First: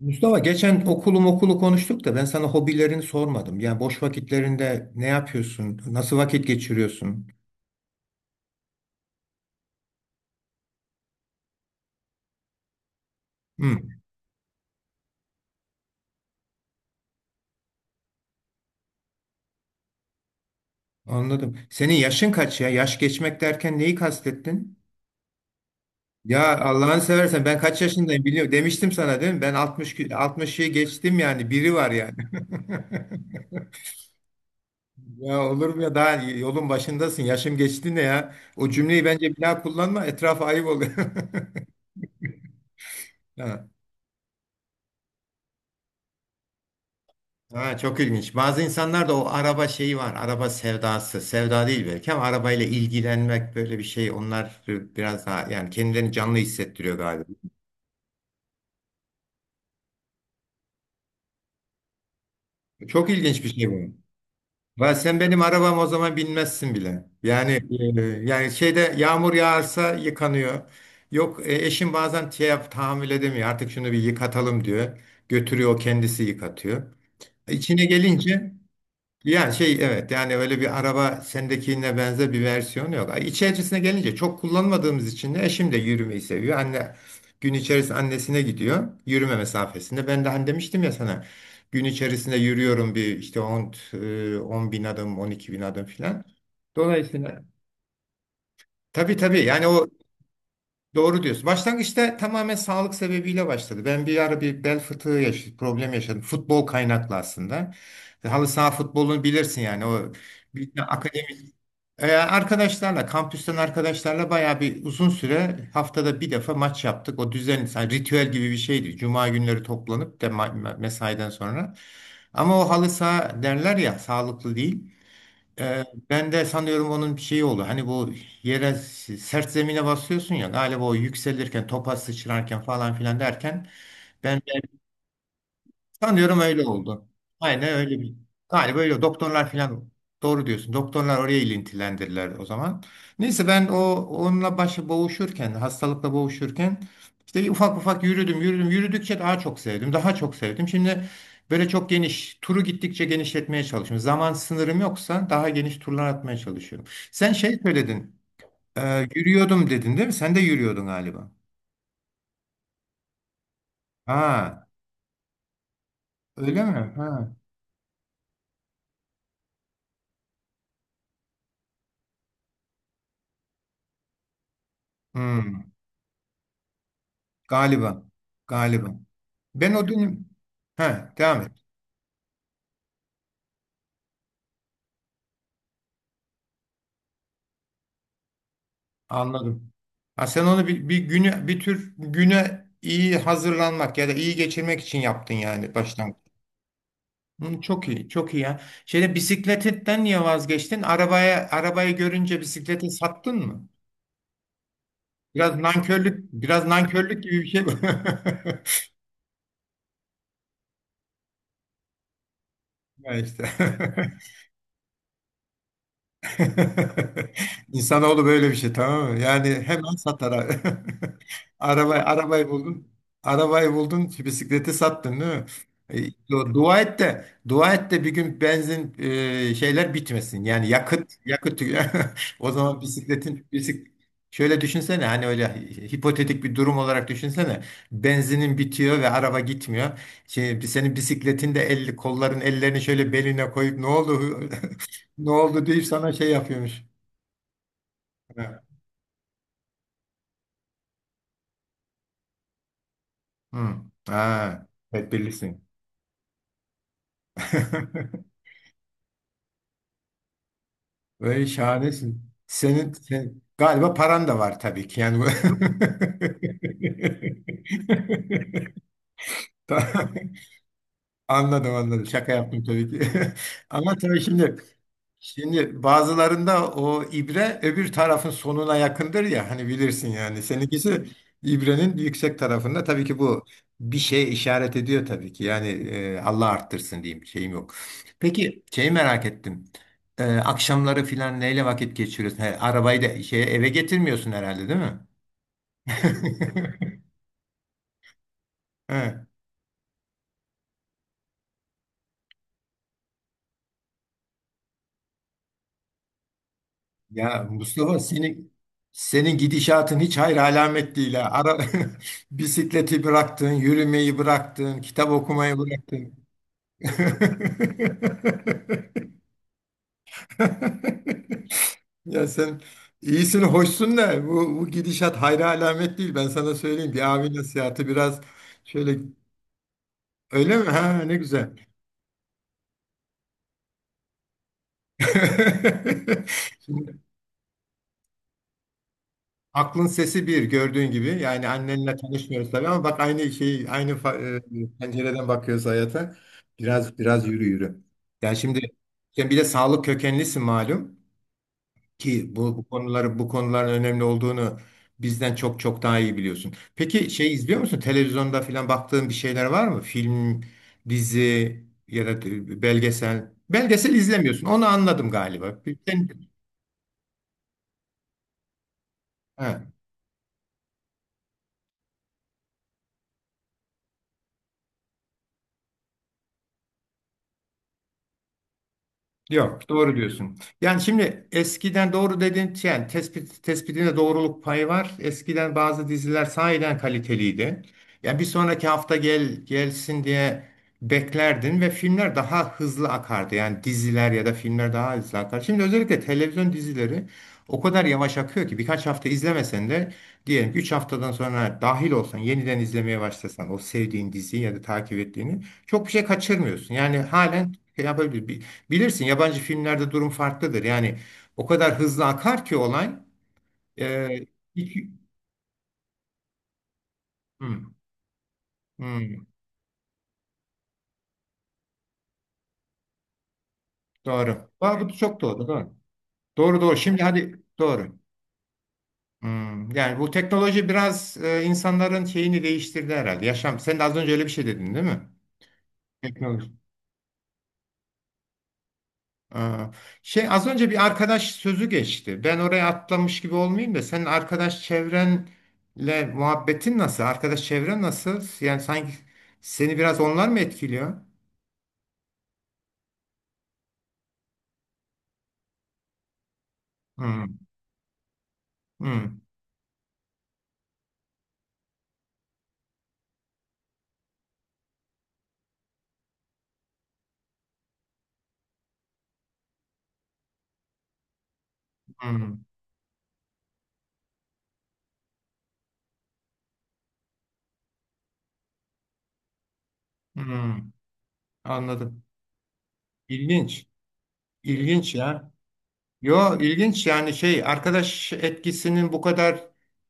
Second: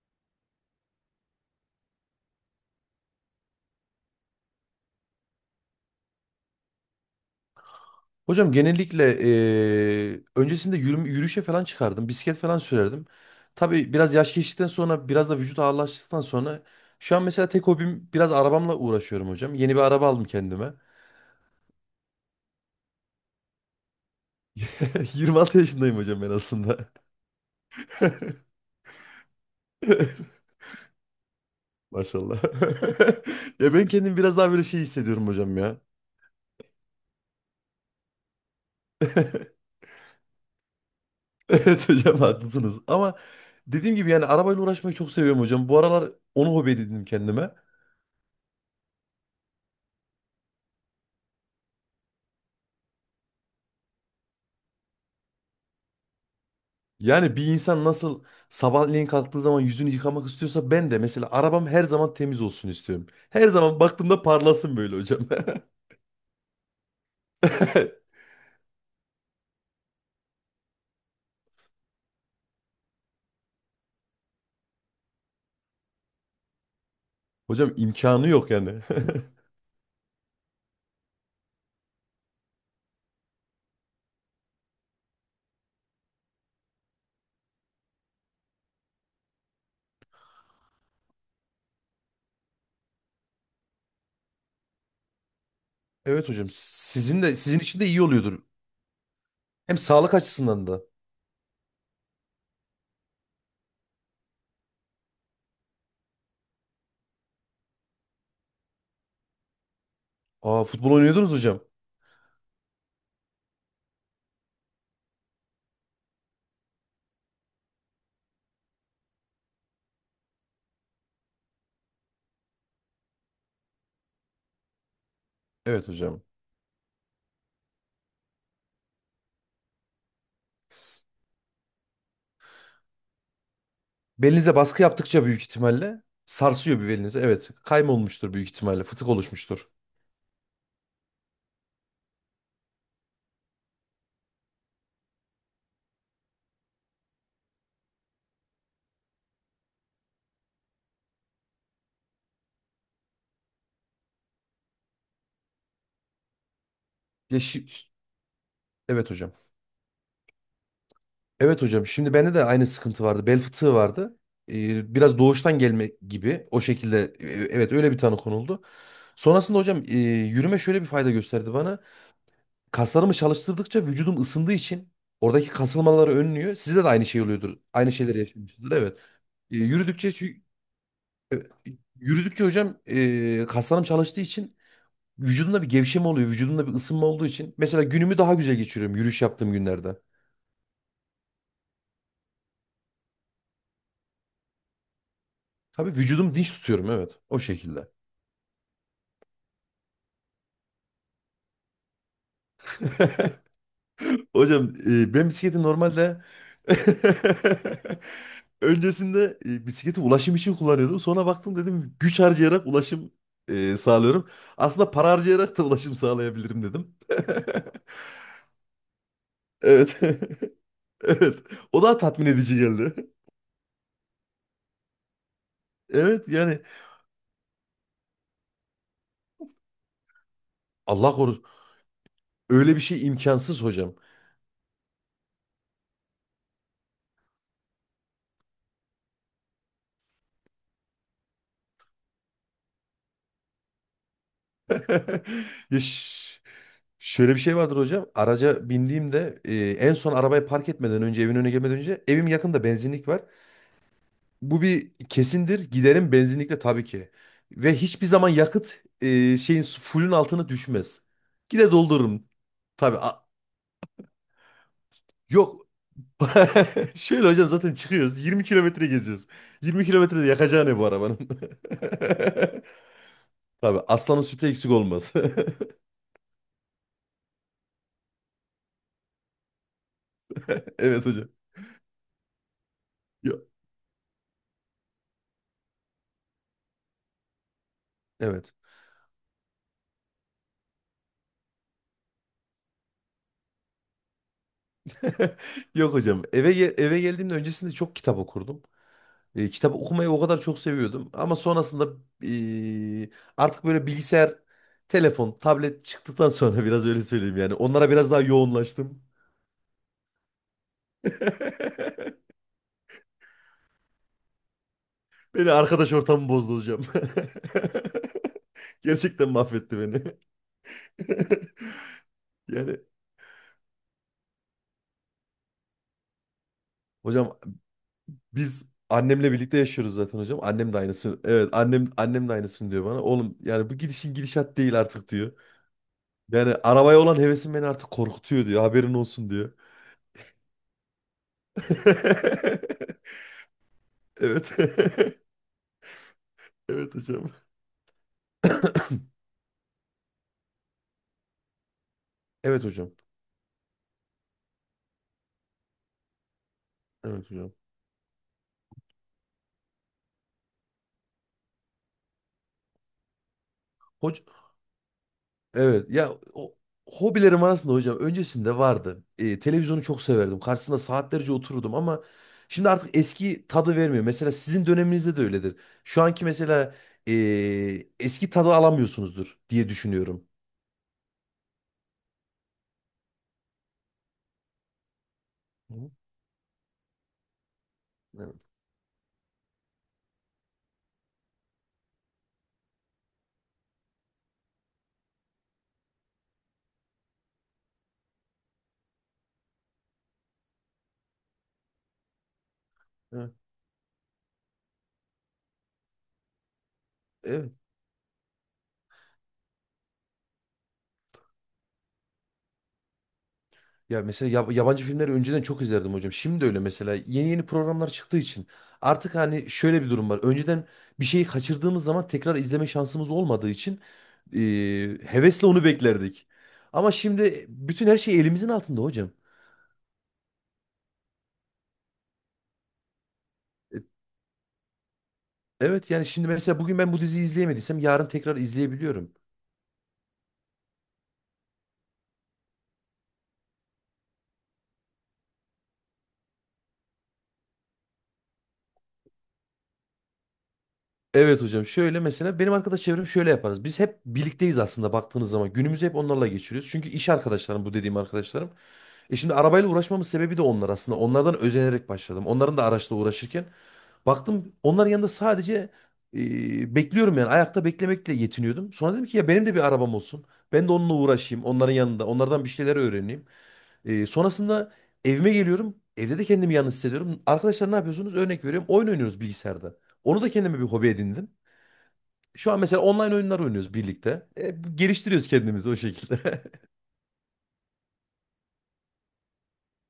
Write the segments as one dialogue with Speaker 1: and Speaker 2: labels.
Speaker 1: Mustafa, geçen okulu konuştuk da ben sana hobilerini sormadım. Yani boş vakitlerinde ne yapıyorsun? Nasıl vakit geçiriyorsun?
Speaker 2: Hocam genellikle öncesinde yürüyüşe falan çıkardım. Bisiklet falan sürerdim.
Speaker 1: Hı,
Speaker 2: Tabii biraz yaş geçtikten sonra biraz da vücut ağırlaştıktan sonra şu an mesela tek hobim biraz arabamla uğraşıyorum hocam. Yeni bir araba aldım kendime.
Speaker 1: anladım. Senin yaşın kaç ya? Yaş geçmek derken neyi kastettin?
Speaker 2: 26 yaşındayım hocam ben
Speaker 1: Ya
Speaker 2: aslında.
Speaker 1: Allah'ını seversen ben kaç yaşındayım biliyorum. Demiştim sana değil mi? Ben 60'ı geçtim yani. Biri var yani.
Speaker 2: Maşallah. Ya ben kendim biraz daha böyle şey hissediyorum
Speaker 1: Ya
Speaker 2: hocam
Speaker 1: olur
Speaker 2: ya.
Speaker 1: mu ya? Daha yolun başındasın. Yaşım geçti ne ya? O cümleyi bence bir daha kullanma. Etrafa ayıp oluyor.
Speaker 2: Evet hocam haklısınız. Ama dediğim gibi yani arabayla uğraşmayı çok seviyorum hocam. Bu aralar onu hobi edindim kendime.
Speaker 1: Ha, çok ilginç. Bazı insanlarda o araba şeyi var. Araba sevdası. Sevda değil belki ama arabayla ilgilenmek böyle bir şey. Onlar biraz daha yani kendilerini canlı hissettiriyor galiba.
Speaker 2: Yani bir insan nasıl sabahleyin kalktığı zaman yüzünü yıkamak istiyorsa ben de mesela arabam her zaman temiz olsun istiyorum.
Speaker 1: Çok ilginç bir
Speaker 2: Her
Speaker 1: şey
Speaker 2: zaman
Speaker 1: bu.
Speaker 2: baktığımda parlasın
Speaker 1: Ben,
Speaker 2: böyle
Speaker 1: sen
Speaker 2: hocam.
Speaker 1: benim arabam, o zaman binmezsin bile. Yani şeyde yağmur yağarsa yıkanıyor. Yok, eşim bazen tahammül edemiyor. Artık şunu bir yıkatalım diyor. Götürüyor, o kendisi yıkatıyor.
Speaker 2: Hocam
Speaker 1: İçine
Speaker 2: imkanı yok
Speaker 1: gelince
Speaker 2: yani.
Speaker 1: ya şey evet yani öyle bir araba sendekine benzer bir versiyon yok. Ay. İçerisine gelince çok kullanmadığımız için de eşim de yürümeyi seviyor. Gün içerisinde annesine gidiyor yürüme mesafesinde. Ben de hani demiştim ya sana gün içerisinde yürüyorum bir işte 10 bin adım 12 bin adım filan.
Speaker 2: Evet hocam sizin de
Speaker 1: Dolayısıyla
Speaker 2: sizin için de iyi oluyordur.
Speaker 1: tabii tabii, yani
Speaker 2: Hem
Speaker 1: o
Speaker 2: sağlık açısından da.
Speaker 1: doğru diyorsun. Başlangıçta tamamen sağlık sebebiyle başladı. Ben bir ara bir bel fıtığı yaşadım, problem yaşadım. Futbol kaynaklı aslında. Halı saha futbolunu bilirsin, yani o
Speaker 2: Aa,
Speaker 1: bir-
Speaker 2: futbol oynuyordunuz hocam.
Speaker 1: arkadaşlarla, kampüsten arkadaşlarla bayağı bir uzun süre haftada bir defa maç yaptık. O düzen, yani ritüel gibi bir şeydi. Cuma günleri toplanıp de mesaiden sonra. Ama o halı saha derler ya, sağlıklı değil. Ee,
Speaker 2: Evet hocam.
Speaker 1: Ben de sanıyorum onun bir şeyi oldu. Hani bu yere sert zemine basıyorsun ya, galiba o yükselirken, topa sıçrarken falan filan derken ben
Speaker 2: Belinize baskı yaptıkça büyük ihtimalle
Speaker 1: sanıyorum öyle
Speaker 2: sarsıyor bir
Speaker 1: oldu.
Speaker 2: belinize. Evet,
Speaker 1: Aynen
Speaker 2: kayma
Speaker 1: öyle bir.
Speaker 2: olmuştur büyük
Speaker 1: Galiba
Speaker 2: ihtimalle,
Speaker 1: öyle.
Speaker 2: fıtık
Speaker 1: Doktorlar
Speaker 2: oluşmuştur.
Speaker 1: falan doğru diyorsun. Doktorlar oraya ilintilendirdiler o zaman. Neyse ben o onunla başı boğuşurken, hastalıkla boğuşurken işte ufak ufak yürüdüm, yürüdüm. Yürüdükçe daha çok sevdim, daha çok sevdim. Şimdi böyle çok geniş, turu gittikçe genişletmeye çalışıyorum. Zaman sınırım yoksa daha geniş turlar atmaya çalışıyorum. Sen
Speaker 2: Ya
Speaker 1: şey
Speaker 2: şi-
Speaker 1: söyledin,
Speaker 2: evet hocam.
Speaker 1: yürüyordum dedin değil mi? Sen de yürüyordun galiba.
Speaker 2: Evet hocam. Şimdi bende de aynı sıkıntı vardı. Bel fıtığı vardı.
Speaker 1: Ha,
Speaker 2: Biraz doğuştan gelme gibi. O
Speaker 1: öyle mi?
Speaker 2: şekilde
Speaker 1: Ha.
Speaker 2: evet öyle bir tanı konuldu. Sonrasında hocam yürüme şöyle bir fayda gösterdi bana. Kaslarımı çalıştırdıkça vücudum ısındığı için oradaki
Speaker 1: Hmm.
Speaker 2: kasılmaları önlüyor. Sizde de aynı şey oluyordur. Aynı
Speaker 1: Galiba.
Speaker 2: şeyleri yaşamışsınızdır.
Speaker 1: Galiba.
Speaker 2: Evet. E,
Speaker 1: Ben o
Speaker 2: yürüdükçe
Speaker 1: dönem.
Speaker 2: çünkü-
Speaker 1: He,
Speaker 2: e,
Speaker 1: devam et.
Speaker 2: yürüdükçe hocam kaslarım çalıştığı için vücudumda bir gevşeme oluyor. Vücudumda bir ısınma olduğu için. Mesela günümü daha güzel geçiriyorum yürüyüş yaptığım
Speaker 1: Anladım.
Speaker 2: günlerde.
Speaker 1: Ha, sen onu bir, bir güne bir tür güne iyi hazırlanmak ya da iyi geçirmek için yaptın yani
Speaker 2: Tabii
Speaker 1: baştan.
Speaker 2: vücudumu dinç tutuyorum, evet. O
Speaker 1: Hı, çok
Speaker 2: şekilde.
Speaker 1: iyi, çok iyi ya. Şeyde bisikletten niye vazgeçtin? Arabaya arabayı görünce bisikleti sattın mı?
Speaker 2: Hocam, ben
Speaker 1: Biraz
Speaker 2: bisikleti normalde
Speaker 1: nankörlük, biraz nankörlük gibi bir şey bu.
Speaker 2: öncesinde bisikleti ulaşım için kullanıyordum. Sonra baktım dedim güç harcayarak ulaşım
Speaker 1: Ya işte.
Speaker 2: sağlıyorum. Aslında para harcayarak da ulaşım sağlayabilirim dedim.
Speaker 1: İnsanoğlu böyle bir şey, tamam mı? Yani hemen
Speaker 2: Evet.
Speaker 1: satar.
Speaker 2: Evet. O
Speaker 1: Araba,
Speaker 2: daha tatmin
Speaker 1: arabayı
Speaker 2: edici
Speaker 1: buldun.
Speaker 2: geldi.
Speaker 1: Arabayı buldun, bisikleti sattın değil mi? E,
Speaker 2: Evet yani
Speaker 1: Dua et de, dua et de bir gün benzin, şeyler bitmesin. Yani yakıt,
Speaker 2: Allah korusun.
Speaker 1: yakıt. O
Speaker 2: Öyle
Speaker 1: zaman
Speaker 2: bir şey
Speaker 1: bisikletin
Speaker 2: imkansız hocam.
Speaker 1: Şöyle düşünsene, hani öyle hipotetik bir durum olarak düşünsene. Benzinin bitiyor ve araba gitmiyor. Şey, senin bisikletin de elli ellerini şöyle beline koyup ne oldu? Ne oldu
Speaker 2: Ya
Speaker 1: deyip sana şey
Speaker 2: ş-
Speaker 1: yapıyormuş.
Speaker 2: şöyle bir şey vardır hocam.
Speaker 1: Ha.
Speaker 2: Araca bindiğimde en son arabayı park etmeden önce evin önüne gelmeden önce evim yakında benzinlik var.
Speaker 1: Hı.
Speaker 2: Bu
Speaker 1: Ha.
Speaker 2: bir kesindir.
Speaker 1: Tedbirlisin.
Speaker 2: Giderim benzinlikle tabii ki. Ve hiçbir zaman yakıt şeyin fullün altına düşmez.
Speaker 1: Böyle
Speaker 2: Gide doldururum.
Speaker 1: şahanesin. Senin,
Speaker 2: Tabii. a-
Speaker 1: sen, galiba paran da var tabii ki. Yani
Speaker 2: yok. Şöyle hocam zaten çıkıyoruz. 20 kilometre geziyoruz. 20
Speaker 1: Ta-
Speaker 2: kilometrede yakacağı ne bu arabanın?
Speaker 1: Anladım, anladım. Şaka yaptım tabii ki.
Speaker 2: Tabii
Speaker 1: Ama tabii
Speaker 2: aslanın sütü
Speaker 1: şimdi
Speaker 2: eksik olmaz.
Speaker 1: şimdi bazılarında o ibre öbür tarafın sonuna yakındır ya, hani bilirsin yani. Seninkisi
Speaker 2: Evet hocam.
Speaker 1: ibrenin yüksek tarafında, tabii ki bu
Speaker 2: Yok.
Speaker 1: bir şeye işaret ediyor tabii ki. Yani Allah arttırsın diyeyim şeyim yok.
Speaker 2: Evet.
Speaker 1: Peki şeyi merak ettim. Akşamları filan neyle vakit geçiriyorsun? He, arabayı da şey eve getirmiyorsun herhalde değil mi?
Speaker 2: Yok hocam. Eve geldiğimde öncesinde çok kitap okurdum.
Speaker 1: He.
Speaker 2: Kitap okumayı o kadar çok seviyordum. Ama sonrasında e, artık böyle bilgisayar, telefon, tablet çıktıktan sonra biraz öyle söyleyeyim
Speaker 1: Ya
Speaker 2: yani. Onlara
Speaker 1: Mustafa,
Speaker 2: biraz daha
Speaker 1: senin
Speaker 2: yoğunlaştım.
Speaker 1: senin gidişatın hiç hayır alamet değil ha. Bisikleti bıraktın, yürümeyi bıraktın, kitap
Speaker 2: Beni
Speaker 1: okumayı
Speaker 2: arkadaş
Speaker 1: bıraktın.
Speaker 2: ortamı bozdu hocam. Gerçekten mahvetti beni.
Speaker 1: Ya sen
Speaker 2: Yani
Speaker 1: iyisin, hoşsun da bu gidişat hayra alamet değil. Ben sana söyleyeyim, bir
Speaker 2: hocam
Speaker 1: abi nasihatı biraz
Speaker 2: biz
Speaker 1: şöyle.
Speaker 2: annemle birlikte yaşıyoruz zaten hocam.
Speaker 1: Öyle mi?
Speaker 2: Annem de
Speaker 1: Ha, ne
Speaker 2: aynısını. Evet,
Speaker 1: güzel.
Speaker 2: annem de aynısını diyor bana. Oğlum yani bu gidişin gidişat değil artık diyor. Yani
Speaker 1: Şimdi
Speaker 2: arabaya olan hevesim beni artık korkutuyor diyor. Haberin olsun diyor.
Speaker 1: aklın sesi bir gördüğün gibi. Yani annenle tanışmıyoruz tabii ama bak aynı şey, aynı
Speaker 2: Evet.
Speaker 1: pencereden bakıyoruz hayata.
Speaker 2: Evet
Speaker 1: Biraz
Speaker 2: hocam.
Speaker 1: yürü yürü. Yani şimdi sen bir de sağlık kökenlisin, malum ki bu, bu
Speaker 2: Evet hocam.
Speaker 1: konuları bu konuların önemli olduğunu bizden çok çok daha iyi biliyorsun. Peki
Speaker 2: Evet
Speaker 1: şey
Speaker 2: hocam.
Speaker 1: izliyor musun? Televizyonda falan baktığın bir şeyler var mı? Film, dizi ya da belgesel. Belgesel
Speaker 2: Hoc
Speaker 1: izlemiyorsun. Onu anladım galiba.
Speaker 2: evet
Speaker 1: Sen-
Speaker 2: ya o hobilerim arasında hocam öncesinde vardı.
Speaker 1: He.
Speaker 2: Televizyonu çok severdim. Karşısında saatlerce otururdum ama şimdi artık eski tadı vermiyor. Mesela sizin döneminizde de öyledir. Şu anki mesela ee, eski tadı alamıyorsunuzdur
Speaker 1: Yok,
Speaker 2: diye
Speaker 1: doğru
Speaker 2: düşünüyorum.
Speaker 1: diyorsun. Yani şimdi eskiden doğru dedin, yani tespit, tespitinde doğruluk payı var. Eskiden bazı
Speaker 2: Hı,
Speaker 1: diziler sahiden kaliteliydi. Yani bir
Speaker 2: evet.
Speaker 1: sonraki hafta gel gelsin diye beklerdin ve filmler daha hızlı akardı. Yani diziler ya da filmler daha hızlı akar. Şimdi özellikle televizyon dizileri o kadar yavaş akıyor ki birkaç hafta izlemesen de, diyelim 3 haftadan sonra dahil olsan, yeniden izlemeye
Speaker 2: Evet.
Speaker 1: başlasan o sevdiğin diziyi ya da takip ettiğini çok bir şey kaçırmıyorsun. Yani
Speaker 2: Evet.
Speaker 1: halen şey yapabilir. Bilirsin, yabancı filmlerde durum farklıdır. Yani o kadar hızlı akar ki olay.
Speaker 2: Ya
Speaker 1: E,
Speaker 2: mesela yabancı
Speaker 1: iki,
Speaker 2: filmleri önceden çok izlerdim hocam. Şimdi öyle mesela yeni yeni
Speaker 1: Hmm,
Speaker 2: programlar çıktığı için artık
Speaker 1: hmm,
Speaker 2: hani şöyle bir durum var. Önceden bir şeyi kaçırdığımız zaman tekrar izleme şansımız olmadığı için e,
Speaker 1: doğru. Aa, bu çok
Speaker 2: hevesle
Speaker 1: doğru.
Speaker 2: onu
Speaker 1: Doğru.
Speaker 2: beklerdik.
Speaker 1: Doğru doğru.
Speaker 2: Ama
Speaker 1: Şimdi hadi
Speaker 2: şimdi bütün
Speaker 1: doğru.
Speaker 2: her şey elimizin altında hocam.
Speaker 1: Hmm, yani bu teknoloji biraz insanların şeyini değiştirdi herhalde. Yaşam. Sen
Speaker 2: E,
Speaker 1: de az önce öyle bir şey dedin değil mi?
Speaker 2: Evet yani şimdi
Speaker 1: Teknoloji.
Speaker 2: mesela bugün ben bu diziyi izleyemediysem yarın tekrar izleyebiliyorum.
Speaker 1: Aa, şey az önce bir arkadaş sözü geçti. Ben oraya atlamış gibi olmayayım da senin arkadaş çevrenle muhabbetin nasıl? Arkadaş çevren nasıl? Yani sanki seni biraz onlar mı etkiliyor?
Speaker 2: Evet hocam şöyle mesela benim arkadaş çevrem şöyle yaparız. Biz hep birlikteyiz aslında baktığınız zaman. Günümüzü hep onlarla geçiriyoruz. Çünkü iş
Speaker 1: Hmm,
Speaker 2: arkadaşlarım bu dediğim arkadaşlarım.
Speaker 1: hmm,
Speaker 2: E şimdi arabayla uğraşmamın sebebi de onlar aslında. Onlardan özenerek başladım. Onların da araçla uğraşırken baktım onların yanında sadece bekliyorum yani ayakta beklemekle yetiniyordum. Sonra dedim ki ya benim de bir arabam olsun. Ben de onunla uğraşayım onların yanında.
Speaker 1: hmm,
Speaker 2: Onlardan bir şeyler öğreneyim. Sonrasında evime geliyorum. Evde de kendimi yalnız hissediyorum. Arkadaşlar ne yapıyorsunuz? Örnek veriyorum. Oyun oynuyoruz bilgisayarda. Onu da kendime bir
Speaker 1: hmm.
Speaker 2: hobi edindim.
Speaker 1: Anladım.
Speaker 2: Şu an mesela online oyunlar
Speaker 1: İlginç.
Speaker 2: oynuyoruz birlikte.
Speaker 1: İlginç
Speaker 2: Geliştiriyoruz
Speaker 1: ya.
Speaker 2: kendimizi o
Speaker 1: Yo
Speaker 2: şekilde.
Speaker 1: ilginç, yani şey arkadaş etkisinin bu kadar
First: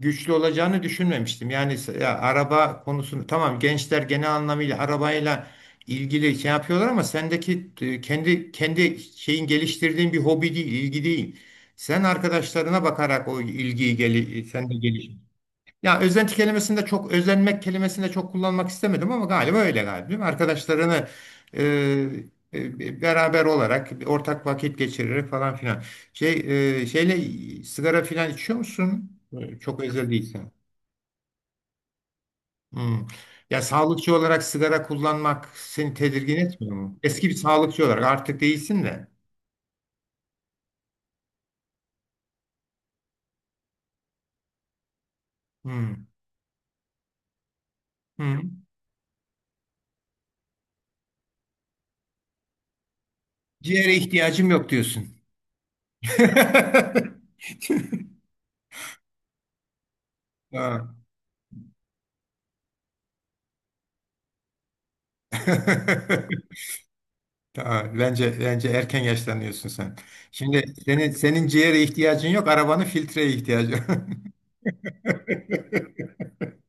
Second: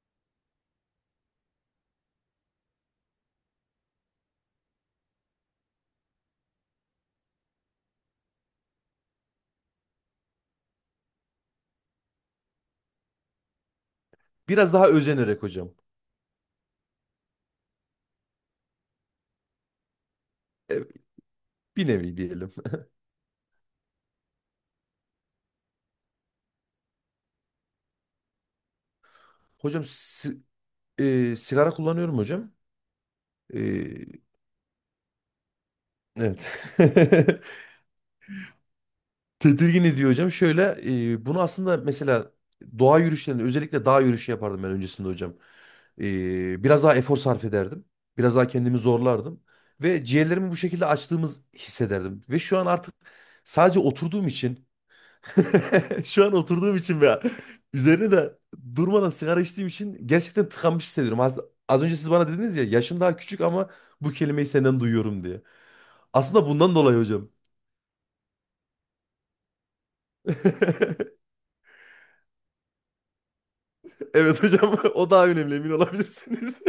Speaker 1: güçlü olacağını düşünmemiştim. Yani ya, araba konusunu tamam, gençler genel anlamıyla arabayla ilgili şey yapıyorlar ama sendeki kendi şeyin geliştirdiğin bir hobi değil, ilgi değil. Sen arkadaşlarına bakarak o ilgiyi sen
Speaker 2: Biraz
Speaker 1: de
Speaker 2: daha
Speaker 1: geliş.
Speaker 2: özenerek hocam.
Speaker 1: Ya özenti kelimesinde çok özenmek kelimesinde çok kullanmak istemedim ama galiba öyle, galiba değil mi?
Speaker 2: E,
Speaker 1: Arkadaşlarını
Speaker 2: bir nevi
Speaker 1: e,
Speaker 2: diyelim.
Speaker 1: beraber olarak ortak vakit geçirerek falan filan. Şey, şeyle sigara filan içiyor musun?
Speaker 2: Hocam
Speaker 1: Çok özel
Speaker 2: si-
Speaker 1: değilsen.
Speaker 2: sigara kullanıyorum hocam.
Speaker 1: Hmm. Ya sağlıkçı
Speaker 2: E,
Speaker 1: olarak sigara kullanmak seni tedirgin
Speaker 2: evet.
Speaker 1: etmiyor mu? Eski bir sağlıkçı olarak artık değilsin de.
Speaker 2: Tedirgin ediyor hocam. Şöyle bunu aslında mesela doğa yürüyüşlerinde özellikle dağ yürüyüşü yapardım ben öncesinde hocam.
Speaker 1: Hmm.
Speaker 2: Biraz daha efor sarf ederdim. Biraz daha
Speaker 1: Hmm.
Speaker 2: kendimi zorlardım. Ve ciğerlerimi bu şekilde açtığımız hissederdim. Ve şu an artık sadece
Speaker 1: Ciğere
Speaker 2: oturduğum
Speaker 1: ihtiyacım
Speaker 2: için
Speaker 1: yok diyorsun.
Speaker 2: şu an oturduğum için veya üzerine de durmadan sigara içtiğim için gerçekten tıkanmış
Speaker 1: Ha.
Speaker 2: hissediyorum. Az önce siz bana dediniz ya yaşın daha küçük ama bu kelimeyi senden duyuyorum diye. Aslında bundan dolayı hocam.
Speaker 1: Aa, bence erken yaşlanıyorsun sen. Şimdi senin senin ciğere ihtiyacın yok, arabanın filtreye ihtiyacı var.
Speaker 2: Evet hocam o daha önemli, emin olabilirsiniz.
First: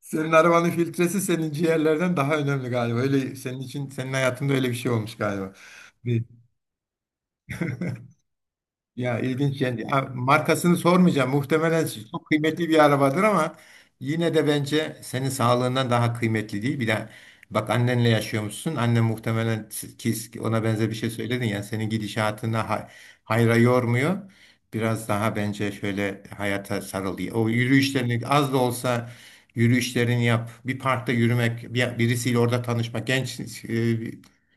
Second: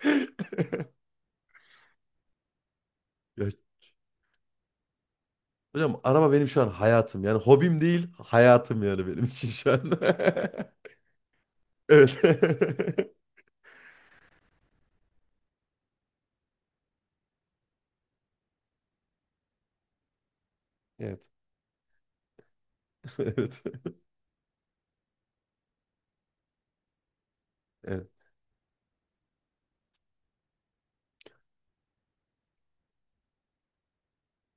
Speaker 1: Senin arabanın filtresi senin ciğerlerden daha önemli galiba. Öyle,
Speaker 2: Ya,
Speaker 1: senin için senin hayatında öyle bir şey olmuş galiba.
Speaker 2: hocam araba benim şu an hayatım. Yani hobim değil, hayatım yani
Speaker 1: Ya
Speaker 2: benim için
Speaker 1: ilginç
Speaker 2: şu
Speaker 1: yani.
Speaker 2: an.
Speaker 1: Ya, markasını sormayacağım. Muhtemelen
Speaker 2: Evet.
Speaker 1: çok kıymetli bir arabadır ama yine de bence senin sağlığından daha kıymetli değil. Bir de bak, annenle yaşıyormuşsun. Annen muhtemelen, ki ona benzer bir şey
Speaker 2: Evet.
Speaker 1: söyledin ya, senin gidişatına hayra
Speaker 2: Evet.
Speaker 1: yormuyor. Biraz daha bence şöyle hayata sarıl diye. O
Speaker 2: Evet.
Speaker 1: yürüyüşlerini az da olsa yürüyüşlerini yap. Bir parkta yürümek, birisiyle orada tanışmak. Genç e,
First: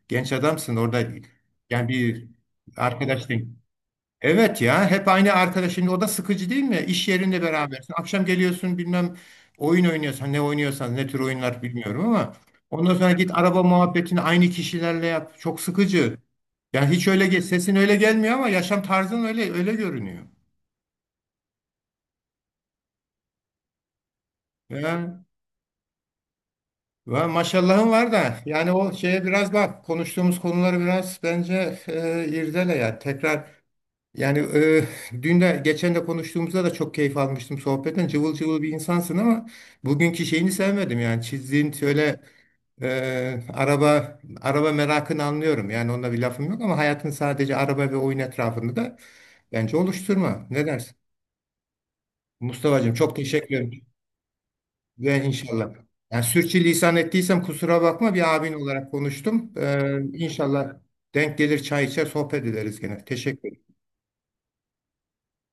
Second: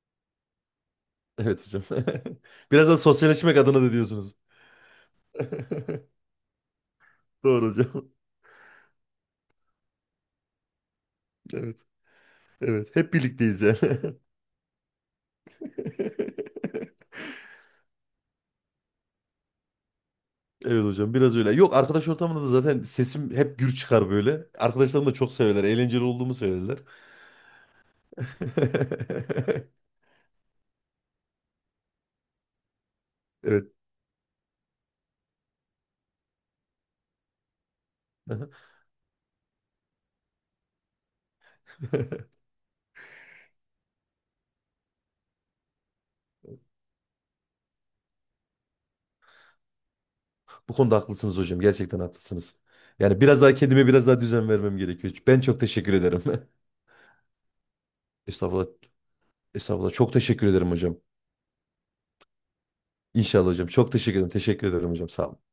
Speaker 1: genç adamsın orada
Speaker 2: Evet hocam.
Speaker 1: yani bir
Speaker 2: Biraz da sosyalleşmek
Speaker 1: arkadaşın.
Speaker 2: adına da diyorsunuz.
Speaker 1: Evet ya, hep aynı arkadaş şimdi o da sıkıcı değil mi? İş yerinde, evet,
Speaker 2: Doğru
Speaker 1: berabersin.
Speaker 2: hocam.
Speaker 1: Akşam geliyorsun, bilmem oyun oynuyorsan ne oynuyorsan ne tür oyunlar
Speaker 2: Evet.
Speaker 1: bilmiyorum ama ondan
Speaker 2: Evet.
Speaker 1: sonra
Speaker 2: Hep
Speaker 1: git araba
Speaker 2: birlikteyiz yani.
Speaker 1: muhabbetini aynı kişilerle yap. Çok sıkıcı. Yani hiç öyle sesin öyle gelmiyor ama yaşam tarzın öyle öyle görünüyor.
Speaker 2: Evet hocam biraz öyle. Yok, arkadaş ortamında da zaten sesim hep gür çıkar böyle. Arkadaşlarım da
Speaker 1: Ya,
Speaker 2: çok severler. Eğlenceli olduğumu söylerler.
Speaker 1: maşallahın var da yani o şeye biraz bak, konuştuğumuz konuları biraz bence irdele ya tekrar.
Speaker 2: Evet.
Speaker 1: Yani dün de geçen de konuştuğumuzda da çok keyif almıştım sohbetten. Cıvıl
Speaker 2: Aha.
Speaker 1: cıvıl bir insansın ama bugünkü şeyini sevmedim yani çizdiğin şöyle araba merakını anlıyorum. Yani onunla bir lafım yok ama hayatın sadece araba ve oyun etrafında da bence oluşturma. Ne
Speaker 2: Bu
Speaker 1: dersin?
Speaker 2: konuda haklısınız hocam. Gerçekten haklısınız.
Speaker 1: Mustafa'cığım, çok
Speaker 2: Yani biraz daha
Speaker 1: teşekkür ederim
Speaker 2: kendime biraz daha düzen vermem gerekiyor.
Speaker 1: ve
Speaker 2: Ben çok
Speaker 1: inşallah.
Speaker 2: teşekkür
Speaker 1: Yani
Speaker 2: ederim.
Speaker 1: sürçülisan ettiysem kusura bakma, bir abin
Speaker 2: Estağfurullah.
Speaker 1: olarak konuştum.
Speaker 2: Estağfurullah. Çok teşekkür ederim
Speaker 1: İnşallah
Speaker 2: hocam.
Speaker 1: denk gelir, çay içer sohbet ederiz gene.
Speaker 2: İnşallah hocam.
Speaker 1: Teşekkür
Speaker 2: Çok teşekkür ederim. Teşekkür ederim hocam. Sağ olun.